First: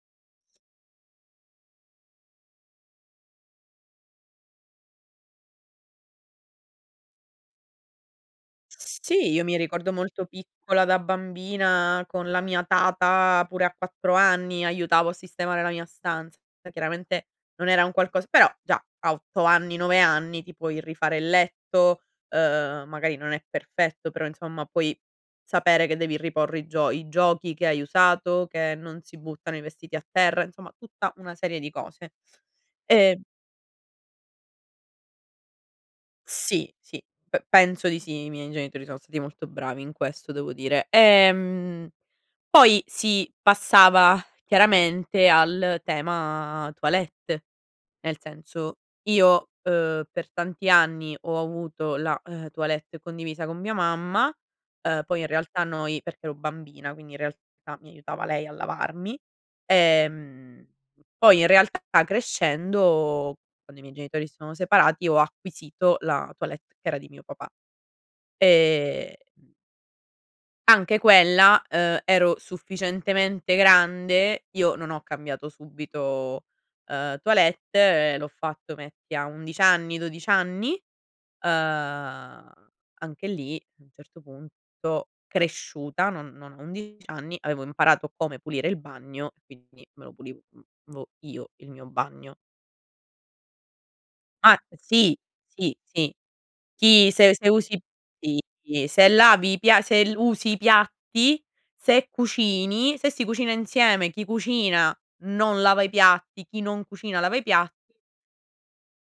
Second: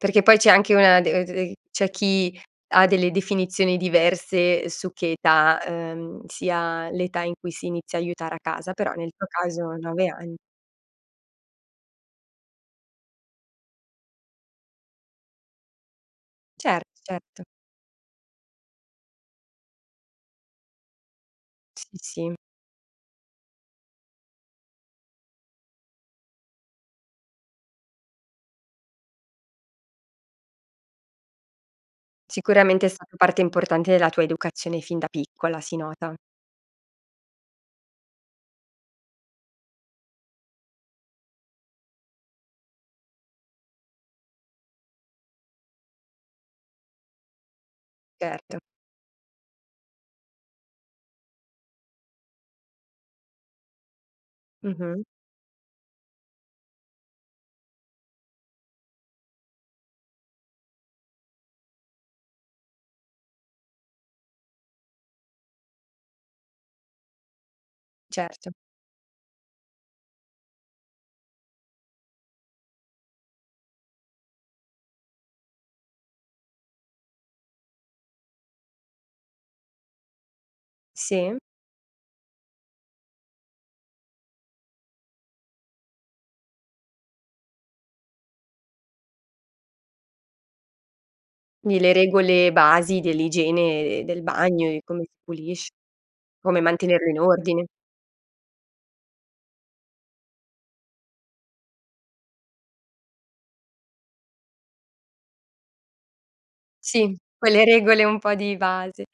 Perché poi c'è anche una de d c'è chi ha delle definizioni diverse su che età, uhm, sia l'età in cui si inizia a aiutare a casa, però nel tuo Sì, io mi caso ricordo 9 molto anni. piccola da bambina con la mia tata pure a 4 anni aiutavo a sistemare la mia stanza. Cert Chiaramente certo. non era un qualcosa però già a 8 anni, 9 anni ti puoi rifare il Sì, letto, sì. uhm, magari non è perfetto, però insomma puoi sapere che devi riporre i gio i giochi che hai usato, che non si buttano i vestiti a terra, insomma tutta una serie di cose. Sicuramente è stata Ehm parte importante della tua educazione fin da piccola, si nota. Sì, sì p penso di sì. I miei genitori sono stati molto bravi in questo devo dire. Ehm, poi si passava chiaramente al tema toilette. Nel Certo. senso, io, uhm, per tanti anni ho avuto la, uhm, toilette condivisa con mia mamma, uhm, Mh-mh. poi in realtà noi perché ero bambina, quindi in realtà mi aiutava lei a lavarmi. Ehm, poi in realtà crescendo, quando i miei genitori si sono separati, ho acquisito la toilette che era di mio papà. Certo. Ehm anche quella ehm, ero sufficientemente grande, io non ho cambiato subito, uhm, toilette, l'ho fatto metti a 11 anni, 12 anni? Sì. Uhm, anche lì a un certo punto cresciuta, non non a 11 anni avevo imparato come pulire il bagno e quindi me lo pulivo io, il Di mio le bagno. regole basi dell'igiene e d del Ma bagno e come si sì, pulisc sì, sì. come mantenerlo Sì, in se se ordine. usi sì sì, se lavi i pia se usi i piatti, se cucini, se si cucina insieme, chi cucina non lava i piatti, chi non Sì, cucina lava i quelle piatti. regole un po' di base.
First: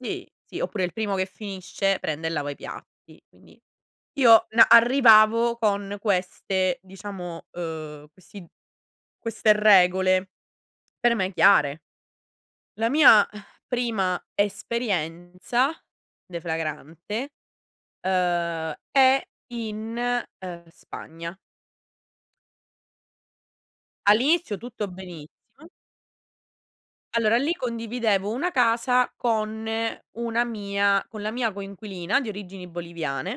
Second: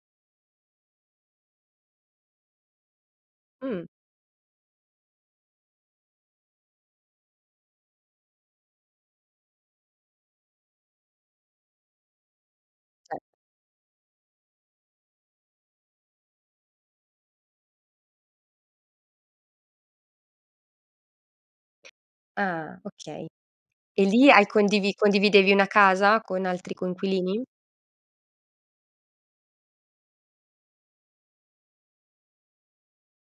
Sì, sì, oppure il primo che finisce prende e lava i piatti. Quindi Mh. io, uhm, arrivavo con queste diciamo, uhm, questi queste regole per me chiare. La Certo. mia prima esperienza deflagrante, uhm, è in, uhm, Spagna. Ah. Okay. E lì hai All'inizio tutto condivi condividevi una benissimo. casa con altri Allora coinquilini? lì condividevo una casa con una mia con la mia coinquilina di origini boliviane.